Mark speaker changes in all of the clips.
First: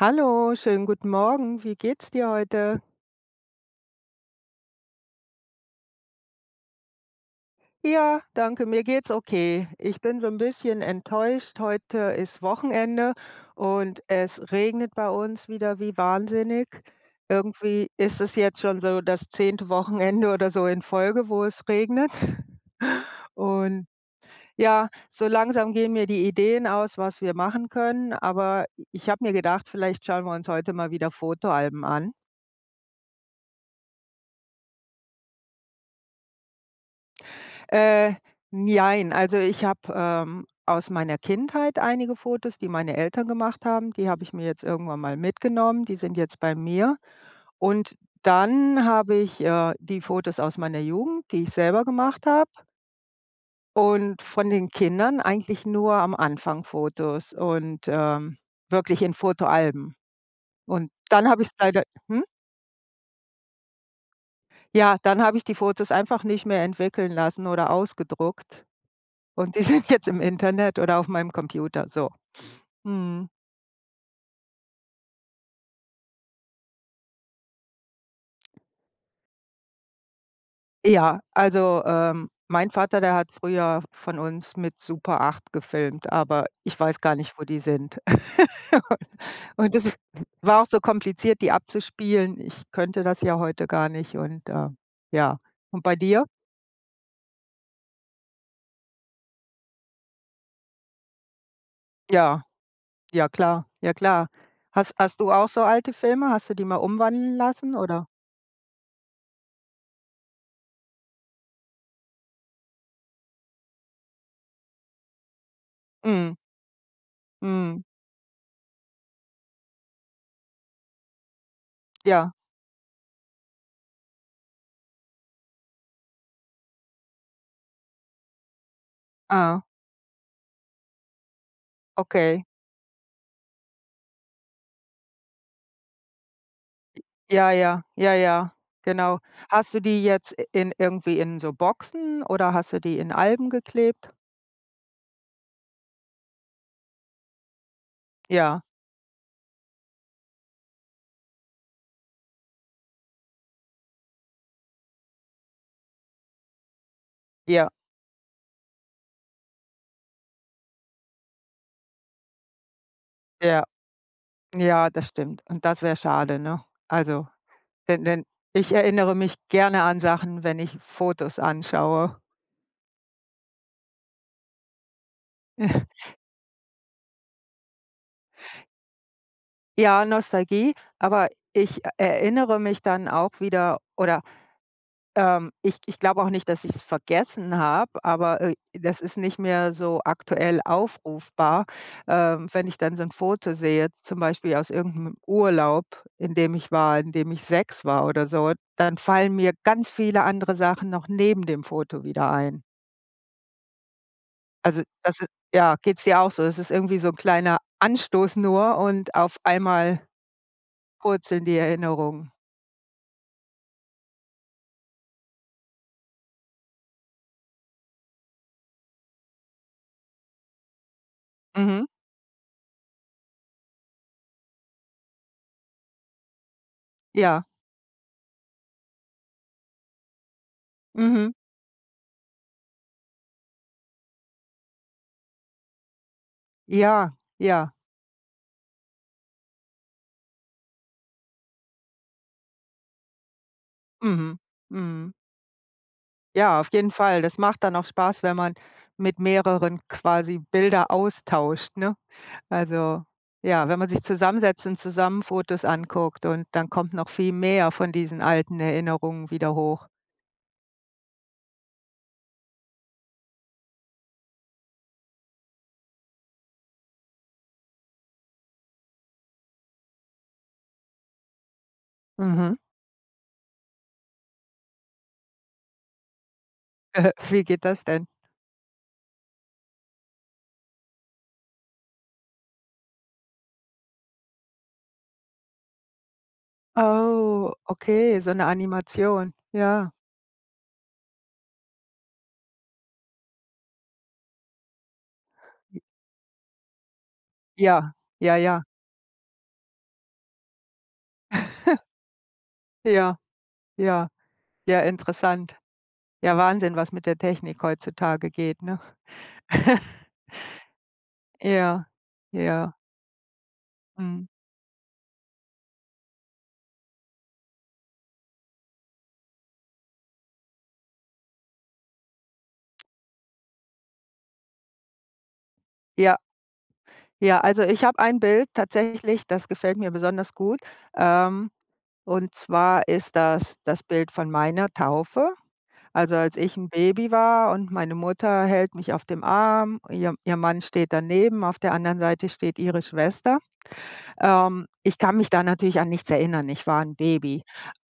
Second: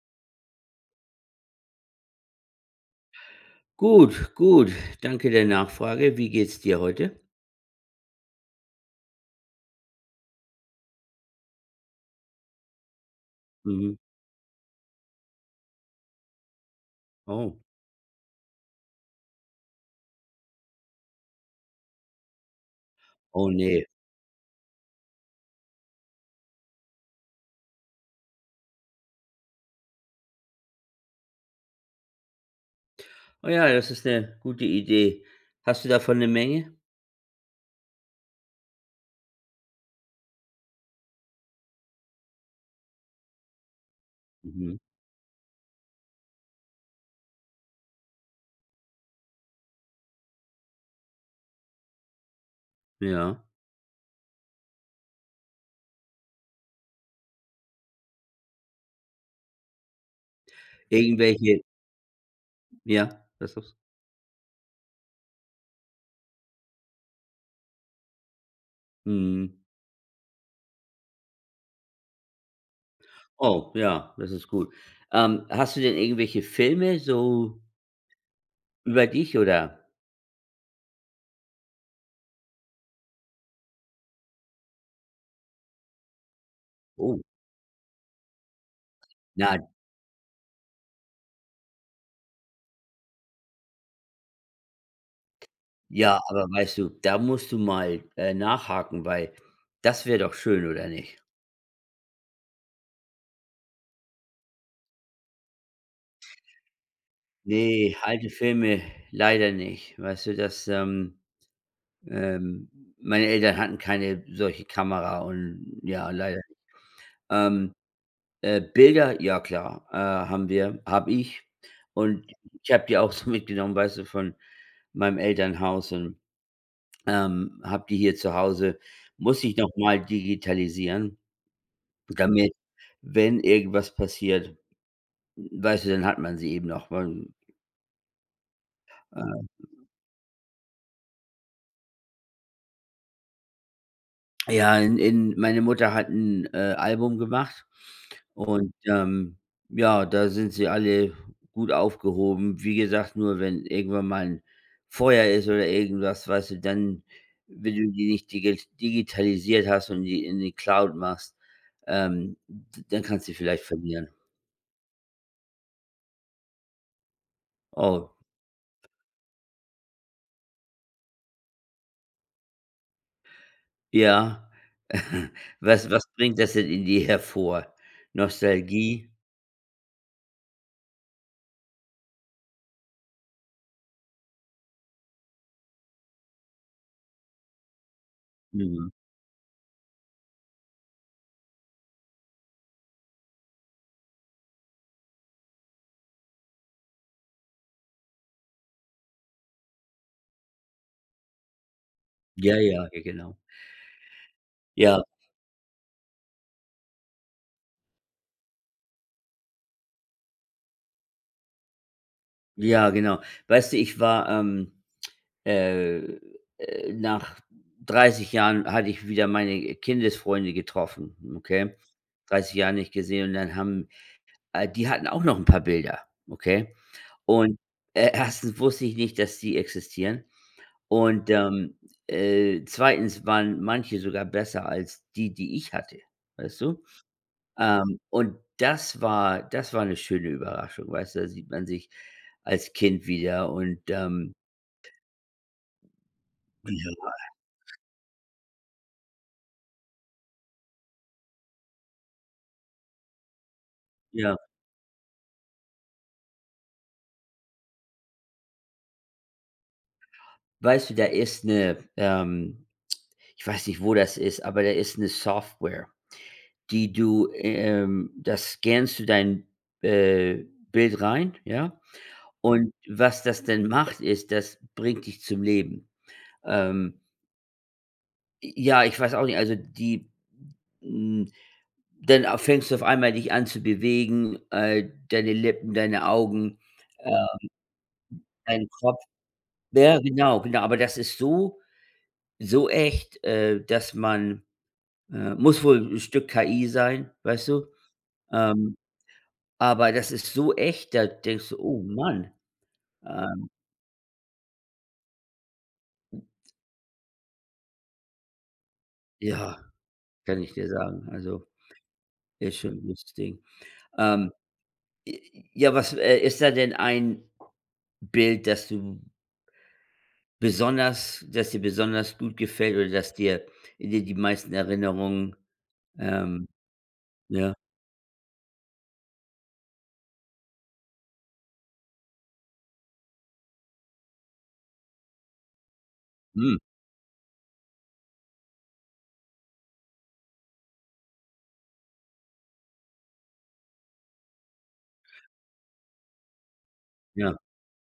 Speaker 1: Hallo, schönen guten Morgen. Wie geht's dir heute?
Speaker 2: Gut, gut. Danke der Nachfrage. Wie geht's dir heute?
Speaker 1: Ja, danke. Mir geht's okay. Ich bin so 'n bisschen enttäuscht, heute ist Wochenende
Speaker 2: Mhm.
Speaker 1: und es regnet bei uns wieder wie wahnsinnig.
Speaker 2: Oh.
Speaker 1: Irgendwie ist es jetzt schon so das 10. Wochenende oder so in Folge, wo es regnet.
Speaker 2: Oh, ne.
Speaker 1: Und ja, so langsam gehen mir die Ideen aus, was wir machen können, aber i ich habe mir gedacht, vielleicht schauen wir uns heute mal wieder Fotoalben an.
Speaker 2: Oh ja, das ist 'ne gute Idee. Hast du davon 'ne Menge?
Speaker 1: Äh, n jein, also ich habe, ähm, aus meiner Kindheit einige Fotos, die meine Eltern gemacht haben, die habe ich mir jetzt
Speaker 2: Mhm.
Speaker 1: irgendwann mal mitgenommen, die sind jetzt bei mir. Und dann habe ich, äh, die Fotos aus meiner Jugend, die ich selber gemacht habe.
Speaker 2: Ja.
Speaker 1: Und von den Kindern eigentlich nur am Anfang Fotos und, ähm, wirklich in Fotoalben. Und dann habe ich es
Speaker 2: Irgendwelche
Speaker 1: leider hm?
Speaker 2: Ja, das ist
Speaker 1: Ja, dann habe ich die Fotos einfach nicht mehr entwickeln lassen oder ausgedruckt.
Speaker 2: Mhm.
Speaker 1: Und die sind jetzt im Internet oder auf meinem Computer, so. Mhm.
Speaker 2: Oh, ja, das ist gut. Ähm, hast du denn irgendwelche Filme, so über dich, oder?
Speaker 1: Ja. Also, ähm, mein Vater, der hat früher von uns mit Super 8 gefilmt. Aber ich weiß gar
Speaker 2: Oh.
Speaker 1: nicht, wo die sind.
Speaker 2: Nein.
Speaker 1: U-Und das w war auch so kompliziert, die abzuspielen. Ich könnte das ja heute gar nicht. Und, äh, ja. Und bei
Speaker 2: Ja,
Speaker 1: dir?
Speaker 2: aber weißt du, da musst du mal, äh, nachhaken, weil das wäre doch schön, oder nicht?
Speaker 1: Ja. Ja, klar. Ja, klar. Has hast du auch so alte Filme? Hast du die mal umwandeln lassen,
Speaker 2: Ne,
Speaker 1: oder?
Speaker 2: alte Filme leider nicht. Weißt du, das, ähm ähm, meine Eltern hatten keine solche Kamera und ja,
Speaker 1: Mhm.
Speaker 2: leider. Ähm.
Speaker 1: Mhm.
Speaker 2: Äh, Bilder, ja klar, äh, haben wir habe ich. Und
Speaker 1: Ja.
Speaker 2: ich habe die auch so mitgenommen, weißt du, von meinem Elternhaus und, ähm, habe die hier zu Hause. Muss ich
Speaker 1: Ah.
Speaker 2: nochmal digitalisieren,
Speaker 1: Okay.
Speaker 2: damit, wenn irgendwas passiert, w weißt du, dann hat man sie eben noch, und
Speaker 1: Ja, ja, ja, ja, genau.
Speaker 2: Ähm.
Speaker 1: Hast du die jetzt i in irgendwie in so Boxen, oder hast du die in Alben geklebt?
Speaker 2: Ja, in in meine Mutter hat 'n, äh, Album gemacht
Speaker 1: Ja.
Speaker 2: und, ähm, ja, da sind sie alle gut aufgehoben. Wie gesagt, nur wenn irgendwann mal 'n Feuer ist oder irgendwas, weißt du, dann,
Speaker 1: Ja.
Speaker 2: wenn du die nicht digi digitalisiert hast und die in die Cloud machst, ähm, d dann kannst die
Speaker 1: Ja.
Speaker 2: vielleicht verlieren.
Speaker 1: Ja, das stimmt. Und das wäre schade, ne? Also denn
Speaker 2: Oh.
Speaker 1: denn ich erinnere mich gerne an Sachen, wenn ich Fotos anschaue.
Speaker 2: Ja. Was was bringt das denn in dir hervor? Nostalgie?
Speaker 1: Ja, Nostalgie, aber ich e erinnere mich dann auch wieder, oder, ähm ich ich glaube auch nicht, dass ich es vergessen habe, aber, äh,
Speaker 2: Mhm.
Speaker 1: das ist nicht mehr so aktuell aufrufbar. Ähm, wenn ich dann so 'n Foto sehe, jetzt zum Beispiel aus irgend 'nem Urlaub, in dem ich war, in dem ich 6 war oder so, dann fallen mir ganz viele andere Sachen noch neben dem Foto wieder
Speaker 2: Ja,
Speaker 1: ein.
Speaker 2: ja, ge genau.
Speaker 1: Also,
Speaker 2: Ja.
Speaker 1: das ist ja, geht's dir auch so? Das ist irgendwie so 'n kleiner Anstoß nur und auf einmal purzeln in die Erinnerung.
Speaker 2: Ja, genau. Weißt du, ich war, ähm, äh, äh nach 30 Jahren hatte ich wieder meine Kindesfreunde getroffen. Okay?
Speaker 1: Mhm.
Speaker 2: 30 Jahre nicht gesehen. Und dann haben äh, die hatten auch noch 'n paar Bilder. Okay?
Speaker 1: Ja.
Speaker 2: Und, e 1. wusste ich nicht, dass die existieren. Und,
Speaker 1: Mhm.
Speaker 2: ähm, äh, 2. waren manche sogar besser als die, die ich hatte. Weißt du?
Speaker 1: Ja, ja.
Speaker 2: Ähm, und das war das war 'ne schöne Überraschung. Weißt du, da sieht man sich als Kind wieder und, ähm
Speaker 1: Mhm, mhm. Ja, auf jeden Fall.
Speaker 2: [unintelligible]
Speaker 1: Das macht dann auch Spaß, wenn man mit mehreren quasi Bilder austauscht, ne? Also, ja, wenn man sich
Speaker 2: Ja.
Speaker 1: zusammensetzt und zusammen Fotos anguckt und dann kommt noch viel mehr von diesen alten Erinnerungen wieder hoch.
Speaker 2: Weißt du, da ist 'ne, ähm ich weiß nicht, wo das ist, aber da ist 'ne Software, die du, ähm da scannst du dein, äh, Bild rein, ja?
Speaker 1: Mhm.
Speaker 2: Und was das denn macht, ist, das bringt dich zum Leben. Ähm.
Speaker 1: Wie geht das denn?
Speaker 2: J ja, ich weiß auch nicht, also die, hm dann au fängst du auf einmal dich an zu bewegen, äh, deine Lippen, deine Augen, ähm,
Speaker 1: Oh, okay, so 'ne
Speaker 2: dein Kopf.
Speaker 1: Animation, ja.
Speaker 2: Ja, genau, genau, aber das ist so, so echt, äh, dass man, äh muss wohl 'n Stück KI sein, weißt du?
Speaker 1: Ja, ja, ja.
Speaker 2: Ähm. Aber das ist so echt, da denkst du: „Oh Mann“.
Speaker 1: Ja,
Speaker 2: Ähm.
Speaker 1: ja, ja, interessant. Ja, Wahnsinn, was mit der Technik heutzutage geht, ne?
Speaker 2: Ja, kann ich dir sagen, also,
Speaker 1: Ja,
Speaker 2: ist schon
Speaker 1: ja.
Speaker 2: 'n gutes Ding.
Speaker 1: Mhm.
Speaker 2: Ähm. J ja, was, äh, ist da denn ein Bild, das du besonders dass dir besonders gut gefällt oder dass dir dir die meisten Erinnerungen,
Speaker 1: Ja.
Speaker 2: ähm
Speaker 1: Ja,
Speaker 2: ja.
Speaker 1: also ich habe ein Bild tatsächlich, das gefällt mir besonders gut, ähm. Und zwar ist das das Bild von meiner Taufe. Also, als
Speaker 2: Mhm.
Speaker 1: ich 'n Baby war und meine Mutter hält mich auf dem Arm, ihr ihr Mann steht daneben, auf der anderen Seite steht ihre Schwester. Ähm, ich kann mich da natürlich an nichts erinnern, ich war 'n
Speaker 2: Ja.
Speaker 1: Baby,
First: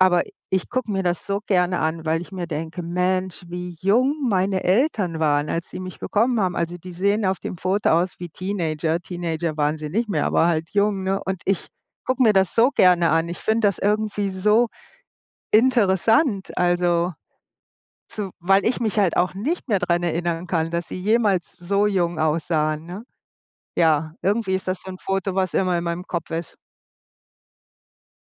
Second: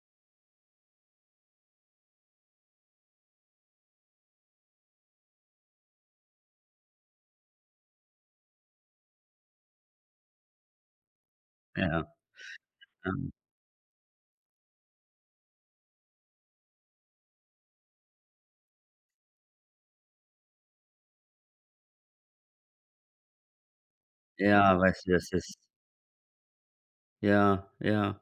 Speaker 1: aber ich gucke mir das so gerne an, weil ich mir denke: „Mensch, wie jung meine Eltern waren, als sie mich bekommen haben.“ Also, die sehen auf dem Foto aus wie Teenager. Teenager waren sie nicht mehr, aber halt jung, ne? Und ich
Speaker 2: Ja.
Speaker 1: gucke mir das so gerne an.
Speaker 2: Ähm.
Speaker 1: Ich finde das irgendwie so interessant, also. So, weil ich mich halt auch nicht mehr daran erinnern kann, dass sie jemals so jung aussahen, ne? Ja, irgendwie ist
Speaker 2: Ja,
Speaker 1: das so 'n
Speaker 2: weißt du, das
Speaker 1: Foto, was
Speaker 2: ist
Speaker 1: immer in meinem Kopf ist.
Speaker 2: Ja, ja.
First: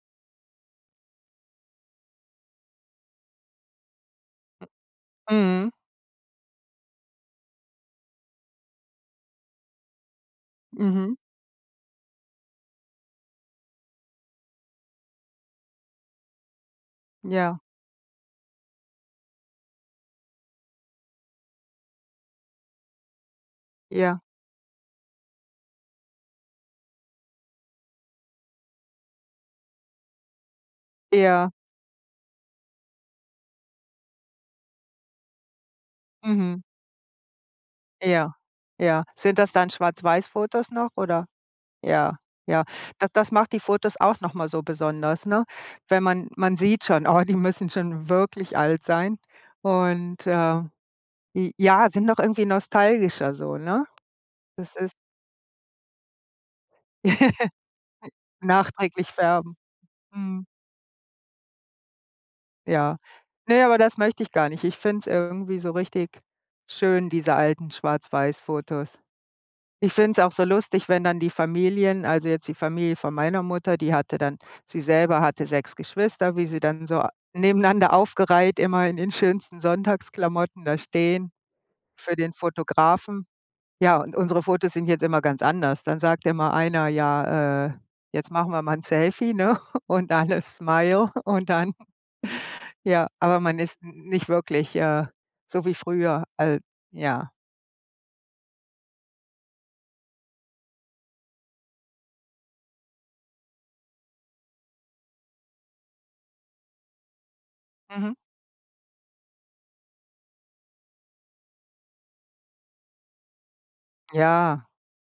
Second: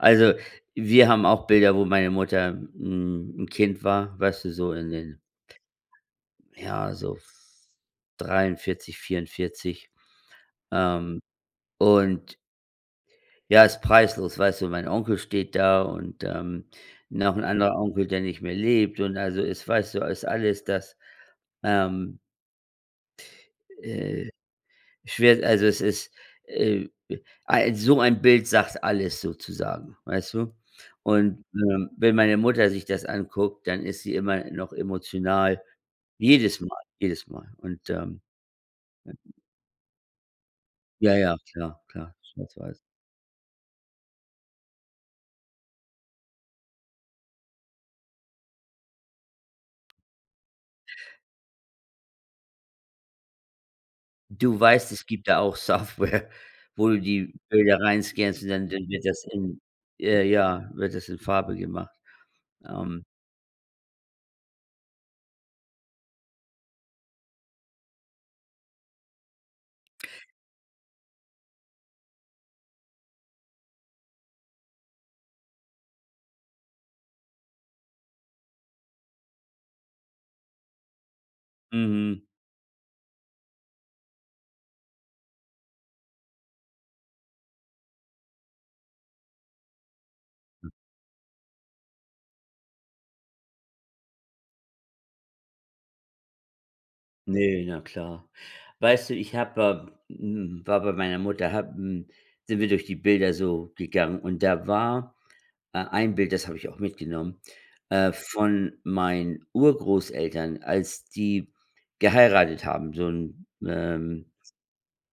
Speaker 2: Also, wir haben auch Bilder, wo meine Mutter 'n 'n Kind war, weißt du, so in den
Speaker 1: Mhm.
Speaker 2: ja, so v 43, 44,
Speaker 1: Mhm.
Speaker 2: ähm, und Ja, ist preislos. Weißt du, mein Onkel steht da und, ähm, noch ‘n
Speaker 1: Ja.
Speaker 2: anderer Onkel, der nicht mehr lebt und also es weißt du, ist alles, dass, ähm
Speaker 1: Ja.
Speaker 2: äh, schwer, also, es ist, äh, ei so ein Bild sagt alles sozusagen, weißt du? Und,
Speaker 1: Ja.
Speaker 2: ähm, wenn meine Mutter sich das anguckt, dann ist sie immer noch emotional.
Speaker 1: Mhm.
Speaker 2: Jedes Mal, jedes Mal und, ähm
Speaker 1: Ja, ja. Sind das dann schwarz-weiß Fotos noch,
Speaker 2: Ja,
Speaker 1: oder?
Speaker 2: ja, klar, klar.
Speaker 1: Ja, ja.
Speaker 2: Schwarz-weiß.
Speaker 1: Das das macht die Fotos auch nochmal so besonders, ne? Wenn man man sieht schon: „Oh, die müssen schon wirklich alt sein und“, äh, j ja, sind noch irgendwie nostalgischer so, ne?
Speaker 2: Du
Speaker 1: Das
Speaker 2: weißt,
Speaker 1: ist
Speaker 2: es gibt da auch Software, wo du die Bilder reinscannst und dann dann wird
Speaker 1: Nachträglich
Speaker 2: das
Speaker 1: färben.
Speaker 2: in äh,
Speaker 1: Mhm.
Speaker 2: ja, wird das in Farbe gemacht.
Speaker 1: Ja.
Speaker 2: Ähm
Speaker 1: Ne, aber das möchte ich gar nicht. Ich finde es irgendwie so richtig schön, diese alten schwarz-weiss-Fotos. Ich finde es auch so lustig, wenn dann die Familien also jetzt die Familie von meiner Mutter, die hatte dann sie selber hatte 6 Geschwister, wie sie dann so a nebeneinander aufgereiht, immer in in schönsten Sonntagsklamotten da stehen für
Speaker 2: Mhm.
Speaker 1: den Fotografen. Ja, und unsere Fotos sind jetzt immer ganz anders. Dann sagt immer einer: „Ja, äh, jetzt machen wir mal ‘n Selfie, ne? und alle
Speaker 2: Hm.
Speaker 1: Smile“ und dann ja, aber man ist n nicht wirklich, äh, so wie früher, al ja.
Speaker 2: Ne, na klar. Weißt du, ich habe äh, hm, war bei meiner Mutter habe, hm sind wir durch die Bilder so gegangen und da war, äh, ein Bild, das habe ich auch mitgenommen, äh,
Speaker 1: Mhm.
Speaker 2: von meinen Urgroßeltern, als die geheiratet haben, so ‘n, ähm,
Speaker 1: Ja.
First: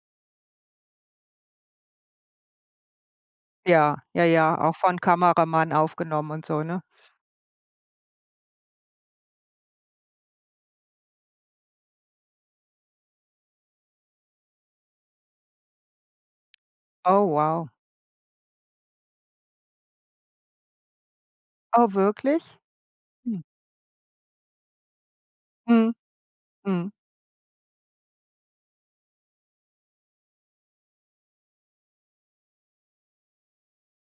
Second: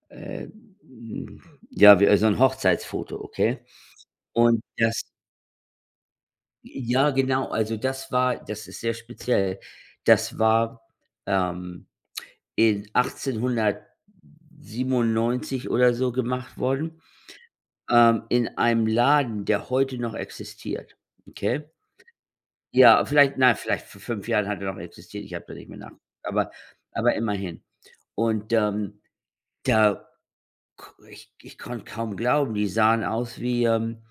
Speaker 2: äh, hm, ja wie so ‘n Hochzeitsfoto, okay,
Speaker 1: Ja, ja, ja,
Speaker 2: und
Speaker 1: auch von
Speaker 2: das
Speaker 1: Kameramann aufgenommen und so, ne?
Speaker 2: Ja, genau, also das war das ist sehr speziell. Das war, ähm, in 1897 oder so gemacht worden,
Speaker 1: Oh, wow.
Speaker 2: ähm, in einem Laden, der heute noch existiert, okay?
Speaker 1: Oh, wirklich?
Speaker 2: Ja, vielleicht
Speaker 1: Hm.
Speaker 2: nein, vielleicht vor fünf Jahren hat er noch existiert. Ich habe da nicht mehr nach
Speaker 1: Mhm.
Speaker 2: aber
Speaker 1: Mhm.
Speaker 2: aber immerhin. Und, ähm, da ko ich ich konnte kaum glauben, die sahen aus wie, ähm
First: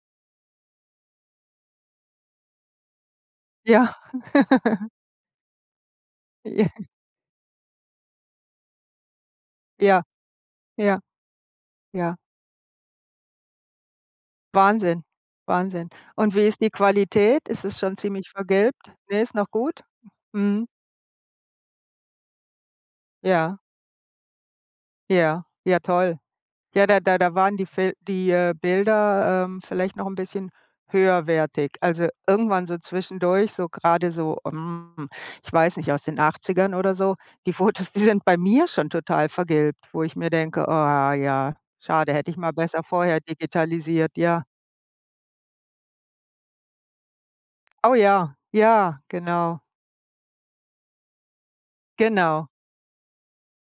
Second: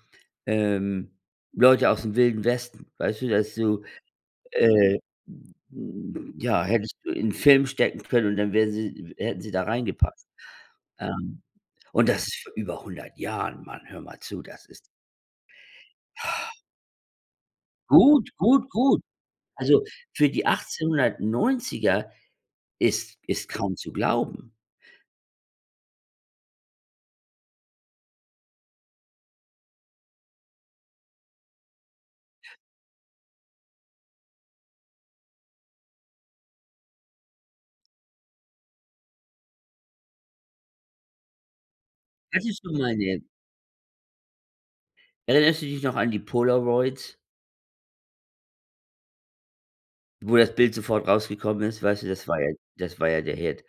Speaker 2: ähm, Leute aus dem Wilden Westen. Weißt du, dass du
Speaker 1: Ja.
Speaker 2: äh, hm hm, ja,
Speaker 1: Ja.
Speaker 2: hättest du in Film stecken können und dann wären sie w hätten sie da
Speaker 1: Ja.
Speaker 2: reingepasst.
Speaker 1: Ja.
Speaker 2: Ähm, und
Speaker 1: Ja.
Speaker 2: das ist vor über 100 Jahren, mann, hör mal zu, das ist
Speaker 1: Wahnsinn, wahnsinn. Und wie ist die Qualität? Ist es schon
Speaker 2: Gut,
Speaker 1: ziemlich
Speaker 2: gut,
Speaker 1: vergilbt?
Speaker 2: gut.
Speaker 1: Ne, ist noch gut?
Speaker 2: Also, für die
Speaker 1: Mhm.
Speaker 2: 1890er ist ist
Speaker 1: Ja.
Speaker 2: kaum zu glauben.
Speaker 1: Ja, ja, toll. Ja, da da da waren die Fil die, äh, Bilder, ähm, vielleicht noch ‘n bisschen höherwertig. Also, irgendwann so zwischendurch, so grade so, ähm, ich weiß nicht, aus den 80ern oder so, die Fotos, die sind bei mir schon total vergilbt, wo ich mir denke, ah ja, schade, hätte ich
Speaker 2: Das
Speaker 1: mal
Speaker 2: ist schon
Speaker 1: besser
Speaker 2: mal
Speaker 1: vorher
Speaker 2: ne
Speaker 1: digitalisiert, ja.
Speaker 2: Erinnerst du dich noch an die Polaroids?
Speaker 1: Oh ja, ja, genau.
Speaker 2: Wo das Bild sofort rausgekommen ist? Weißt du, das war
Speaker 1: Genau.
Speaker 2: ja das war ja der Hit.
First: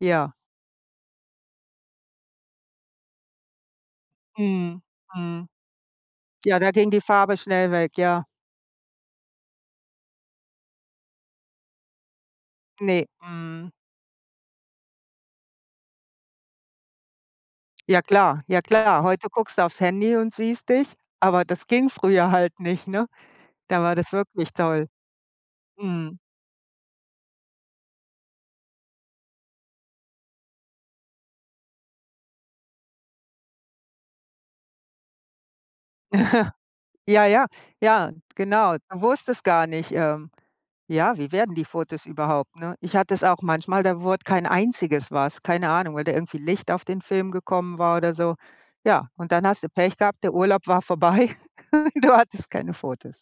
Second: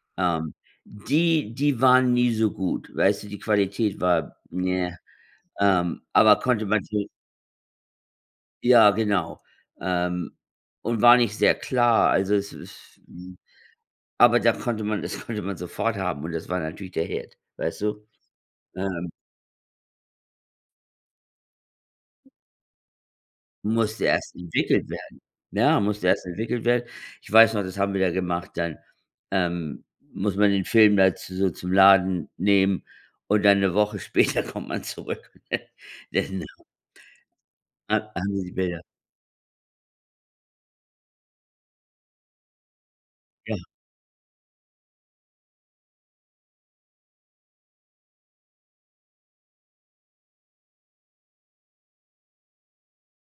Speaker 1: Ja.
Speaker 2: Ähm, die die waren nie so gut. Weißt du, die Qualität war
Speaker 1: Mhm,
Speaker 2: ne,
Speaker 1: mhm.
Speaker 2: ähm, aber
Speaker 1: Ja,
Speaker 2: konnte
Speaker 1: da
Speaker 2: man
Speaker 1: ging die
Speaker 2: sich
Speaker 1: Farbe schnell weg, ja.
Speaker 2: Ja, genau, ähm, und war nicht sehr klar. Also, es ist,
Speaker 1: Ne,
Speaker 2: hm
Speaker 1: mhm.
Speaker 2: aber da konnte man das konnte man sofort haben. Und das war natürlich der Hit, weißt
Speaker 1: Ja
Speaker 2: du?
Speaker 1: klar, ja klar.
Speaker 2: Ähm
Speaker 1: Heute guckst du aufs Handy und siehst dich, aber das ging früher halt nicht, ne? Da war
Speaker 2: Musste
Speaker 1: das
Speaker 2: erst
Speaker 1: wirklich toll.
Speaker 2: entwickelt werden. Ne, musste
Speaker 1: Mhm.
Speaker 2: erst entwickelt werden. Ich weiß noch, das haben wir da gemacht, dann, ähm muss man den Film da zu so zum Laden nehmen und dann 'ne Woche später kommt man zurück, ne? [unintelligible]
Speaker 1: Ja, ja,
Speaker 2: Ha
Speaker 1: ja,
Speaker 2: haben sie die
Speaker 1: genau.
Speaker 2: Bilder?
Speaker 1: Du wusstest gar nicht, ähm ja, wie werden die Fotos überhaupt, ne? Ich hatte das auch
Speaker 2: Ja.
Speaker 1: manchmal, da wurde kein einziges was. Keine Ahnung, weil da irgendwie Licht auf den Film gekommen war oder so. Ja, und dann hast du Pech gehabt, der Urlaub war vorbei und du hattest keine Fotos.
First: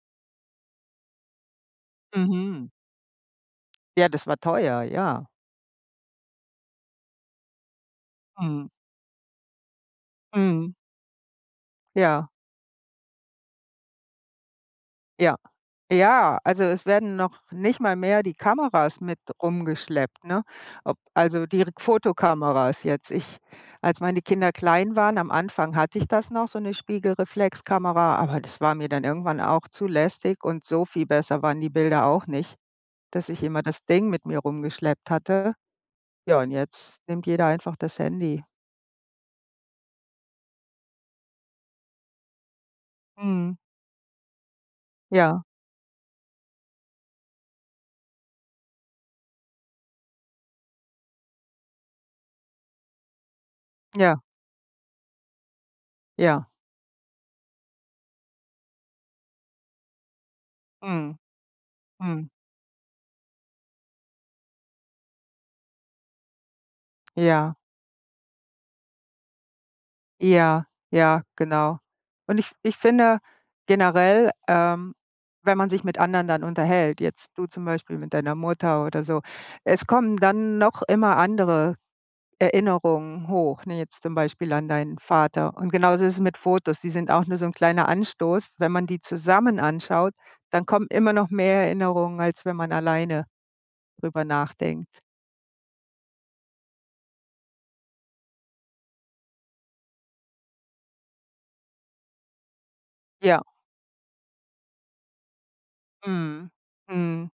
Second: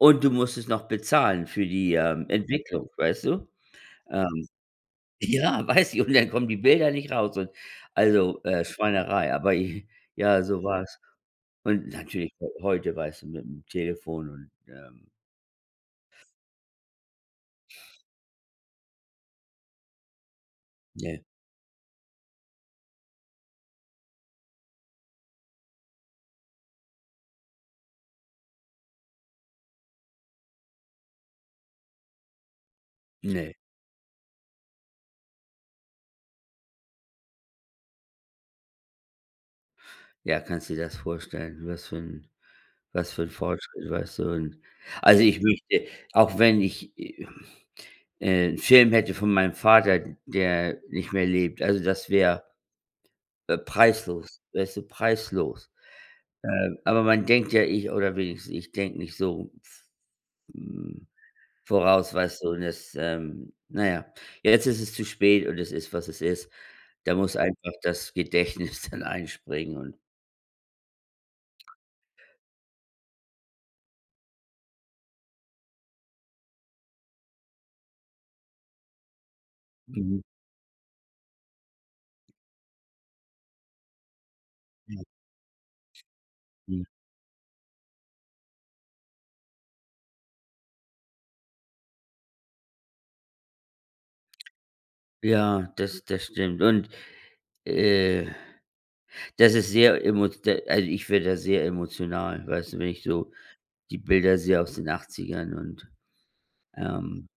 Speaker 2: Und du musstest noch bezahlen für die, ähm,
Speaker 1: Mhm.
Speaker 2: Entwicklung, weißt du?
Speaker 1: Ja, das war
Speaker 2: Ähm,
Speaker 1: teuer, ja.
Speaker 2: ja, weiß ich und dann kommen die Bilder nicht raus und also, äh,
Speaker 1: Mhm.
Speaker 2: Schweinerei. Aber, i ich ja, so
Speaker 1: Mhm.
Speaker 2: war es. Und,
Speaker 1: Ja.
Speaker 2: natürlich heu heute weißt du mit dem Telefon und, ähm
Speaker 1: Ja. Ja, also es werden noch nicht mal mehr die Kameras mit rumgeschleppt, ne? Ob
Speaker 2: Ne.
Speaker 1: also die Fotokameras jetzt. Ich als meine Kinder klein waren, am Anfang hatte ich das noch, so 'ne Spiegelreflexkamera, aber das war mir dann irgendwann auch zu lästig und so viel besser waren die Bilder auch nicht, dass ich
Speaker 2: Ne.
Speaker 1: immer das Ding mit mir rumgeschleppt hatte. Ja, und jetzt nimmt jeder einfach das Handy.
Speaker 2: Ja, kannst du dir das vorstellen, was für 'n was für 'n
Speaker 1: Mhm.
Speaker 2: Fortschritt, weißt du, und also ich
Speaker 1: Ja.
Speaker 2: möchte, auch wenn ich, äh, äh, 'n Film hätte von meinem Vater, der nicht mehr lebt, also das wäre, äh,
Speaker 1: Ja.
Speaker 2: preislos, weißt du, preislos.
Speaker 1: Ja.
Speaker 2: Äh, aber man denkt ja, ich oder wenigstens ich denke nicht so f
Speaker 1: Mhm,
Speaker 2: voraus,
Speaker 1: mhm.
Speaker 2: weißt du, und jetzt, ähm, na ja. Ja, jetzt ist es zu spät und es ist, was es ist, da muss
Speaker 1: Ja.
Speaker 2: einfach das Gedächtnis dann einspringen und
Speaker 1: Ja, ja, genau. Und, ich ich finde generell, ähm, wenn man sich mit anderen dann unterhält, jetzt du zum Beispiel mit deiner Mutter oder so, es kommen
Speaker 2: Mhm.
Speaker 1: dann noch immer andere Erinnerungen hoch, ne, jetzt zum Beispiel an deinen
Speaker 2: Ja
Speaker 1: Vater. Und genauso ist es mit Fotos,
Speaker 2: Ja.
Speaker 1: die sind auch nur so 'n kleiner Anstoß. Wenn man die zusammen anschaut, dann kommen immer noch mehr Erinnerungen, als wenn man alleine darüber nachdenkt.
Speaker 2: Ja, das das stimmt und, äh, das ist sehr emo d also ich werde da sehr emotional, weißt du, wenn ich so
Speaker 1: Ja.
Speaker 2: die Bilder sehe aus den 80ern und,
Speaker 1: Mhm,
Speaker 2: ähm
Speaker 1: mhm,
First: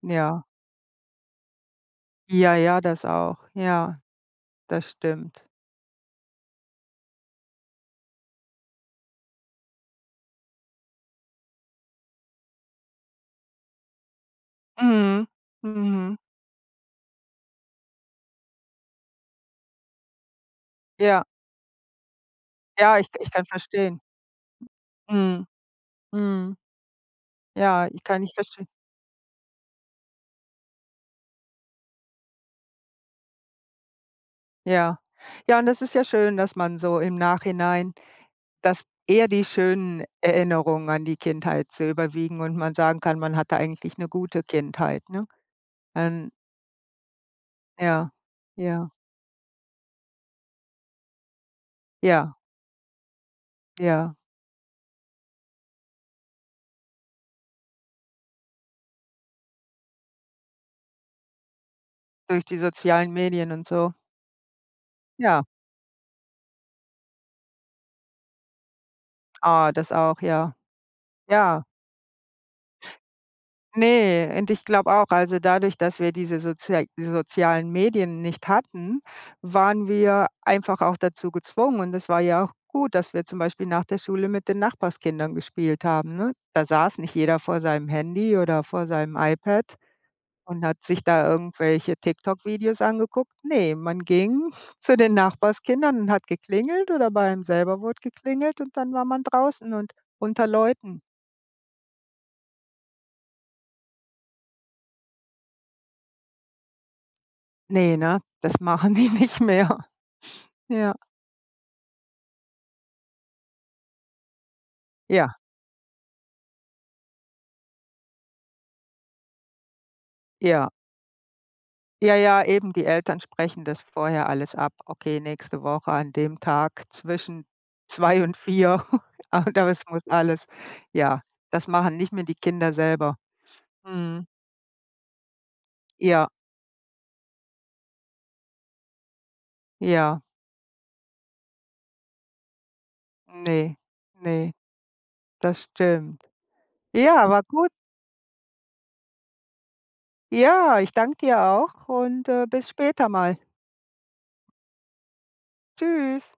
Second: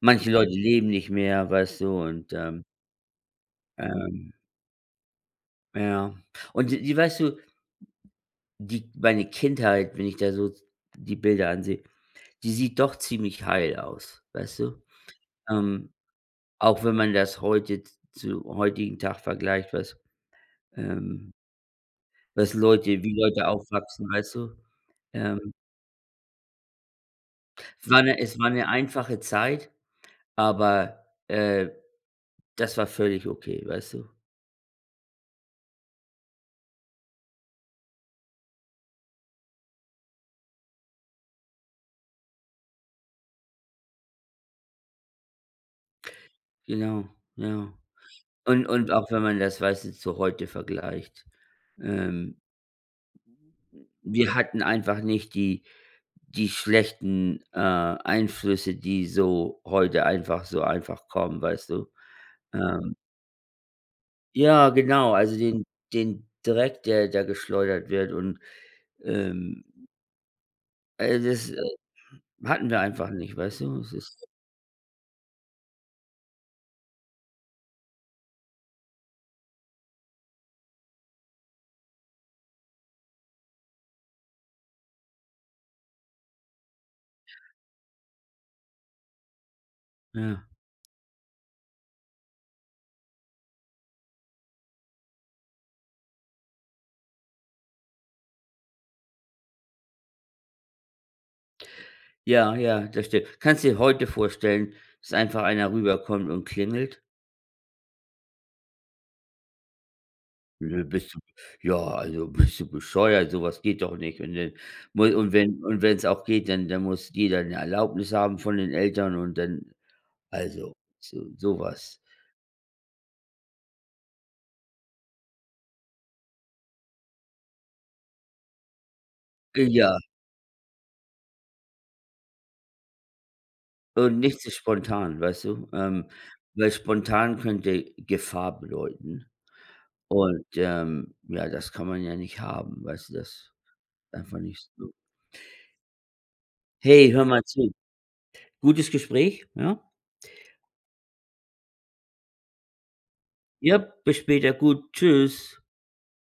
Speaker 2: manche
Speaker 1: ja.
Speaker 2: Leute leben nicht mehr, weißt du, und
Speaker 1: Ja,
Speaker 2: ähm
Speaker 1: ja, das auch, ja.
Speaker 2: Ähm
Speaker 1: Das stimmt.
Speaker 2: Ja. Und die die weißt du die meine Kindheit, wenn ich da so die Bilder ansehe, die sieht doch ziemlich heil aus, weißt du?
Speaker 1: Mhm.
Speaker 2: Ähm,
Speaker 1: Mhm.
Speaker 2: auch wenn man das heute z zu heutigen Tag vergleicht, was,
Speaker 1: Ja.
Speaker 2: ähm was
Speaker 1: Ja,
Speaker 2: Leute
Speaker 1: ich
Speaker 2: wie
Speaker 1: ich kann
Speaker 2: Leute
Speaker 1: verstehen.
Speaker 2: aufwachsen, weißt du?
Speaker 1: Mhm.
Speaker 2: Ähm.
Speaker 1: Mhm. Ja,
Speaker 2: War
Speaker 1: ich
Speaker 2: 'ne
Speaker 1: kann dich
Speaker 2: es war
Speaker 1: verstehen.
Speaker 2: 'ne einfache Zeit, aber, äh, das war völlig okay, weißt du?
Speaker 1: Ja. Ja, und es ist ja schön, dass man so im Nachhinein dass eher die schönen Erinnerungen an die Kindheit so überwiegen und man sagen kann, man hatte eigentlich 'ne gute Kindheit, ne? Ähm.
Speaker 2: Genau, jau.
Speaker 1: Ja,
Speaker 2: Und
Speaker 1: ja.
Speaker 2: und auch wenn man das, weißt du, zu heute vergleicht.
Speaker 1: Ja.
Speaker 2: Ähm
Speaker 1: Ja.
Speaker 2: wir hatten einfach nicht die die schlechten, äh, Einflüsse, die so heute einfach so einfach kommen, weißt du?
Speaker 1: Durch die
Speaker 2: Ähm.
Speaker 1: sozialen Medien und so?
Speaker 2: Ja, genau, also
Speaker 1: Ja.
Speaker 2: den den Dreck, der der geschleudert wird und, ähm
Speaker 1: Ah, das auch, ja.
Speaker 2: äh, das,
Speaker 1: Ja.
Speaker 2: äh hatten wir einfach nicht, weißt du? Das ist.
Speaker 1: Ne, und ich glaube auch, also dadurch, dass wir diese sozia die sozialen Medien nicht hatten, waren wir einfach auch dazu gezwungen und es war ja auch gut, dass wir zum Beispiel nach der Schule mit den Nachbarskindern gespielt haben, ne? Da saß nicht jeder vor seinem Handy oder vor seinem iPad
Speaker 2: Ja.
Speaker 1: und hat sich da irgendwelche TikTok-Videos angeguckt. Ne, man ging zu den Nachbarskindern und hat geklingelt, oder bei einem selber wurde geklingelt und dann war man draußen und unter Leuten.
Speaker 2: Ja, ja, das stimmt. Kannst du dir heute vorstellen, dass einfach einer rüberkommt und klingelt?
Speaker 1: Ne, ne? Das machen die nicht mehr.
Speaker 2: Ne,
Speaker 1: Ja.
Speaker 2: bist du ja, also bist du bescheuert, sowas geht doch nicht. Und dann mu und
Speaker 1: Ja.
Speaker 2: wenn und wenn's auch geht, dann dann muss jeder 'ne Erlaubnis haben von den Eltern und dann
Speaker 1: Ja.
Speaker 2: also so so was.
Speaker 1: Ja, ja, eben, die Eltern sprechen das vorher alles ab. Okay, nächste Woche an dem Tag zwischen 2 und 4. Ah
Speaker 2: Äh,
Speaker 1: doch, es
Speaker 2: ja.
Speaker 1: muss alles ja, das machen nicht mehr die Kinder selber.
Speaker 2: Und
Speaker 1: Mhm.
Speaker 2: nicht zu spontan, weißt du? Ähm,
Speaker 1: Ja.
Speaker 2: weil spontan könnte Gefahr bedeuten.
Speaker 1: Ja.
Speaker 2: Und, ähm, ja, das kann man ja nicht haben. Weißt du das
Speaker 1: Ne,
Speaker 2: einfach
Speaker 1: ne.
Speaker 2: nicht so.
Speaker 1: Das stimmt.
Speaker 2: Hey,
Speaker 1: Ja,
Speaker 2: höre
Speaker 1: aber
Speaker 2: mal
Speaker 1: gut.
Speaker 2: zu. Gutes Gespräch, ja?
Speaker 1: Ja, ich danke dir auch und, äh, bis später mal.
Speaker 2: Ja, bis später. Gut. Tschüss.
Speaker 1: Tschüss.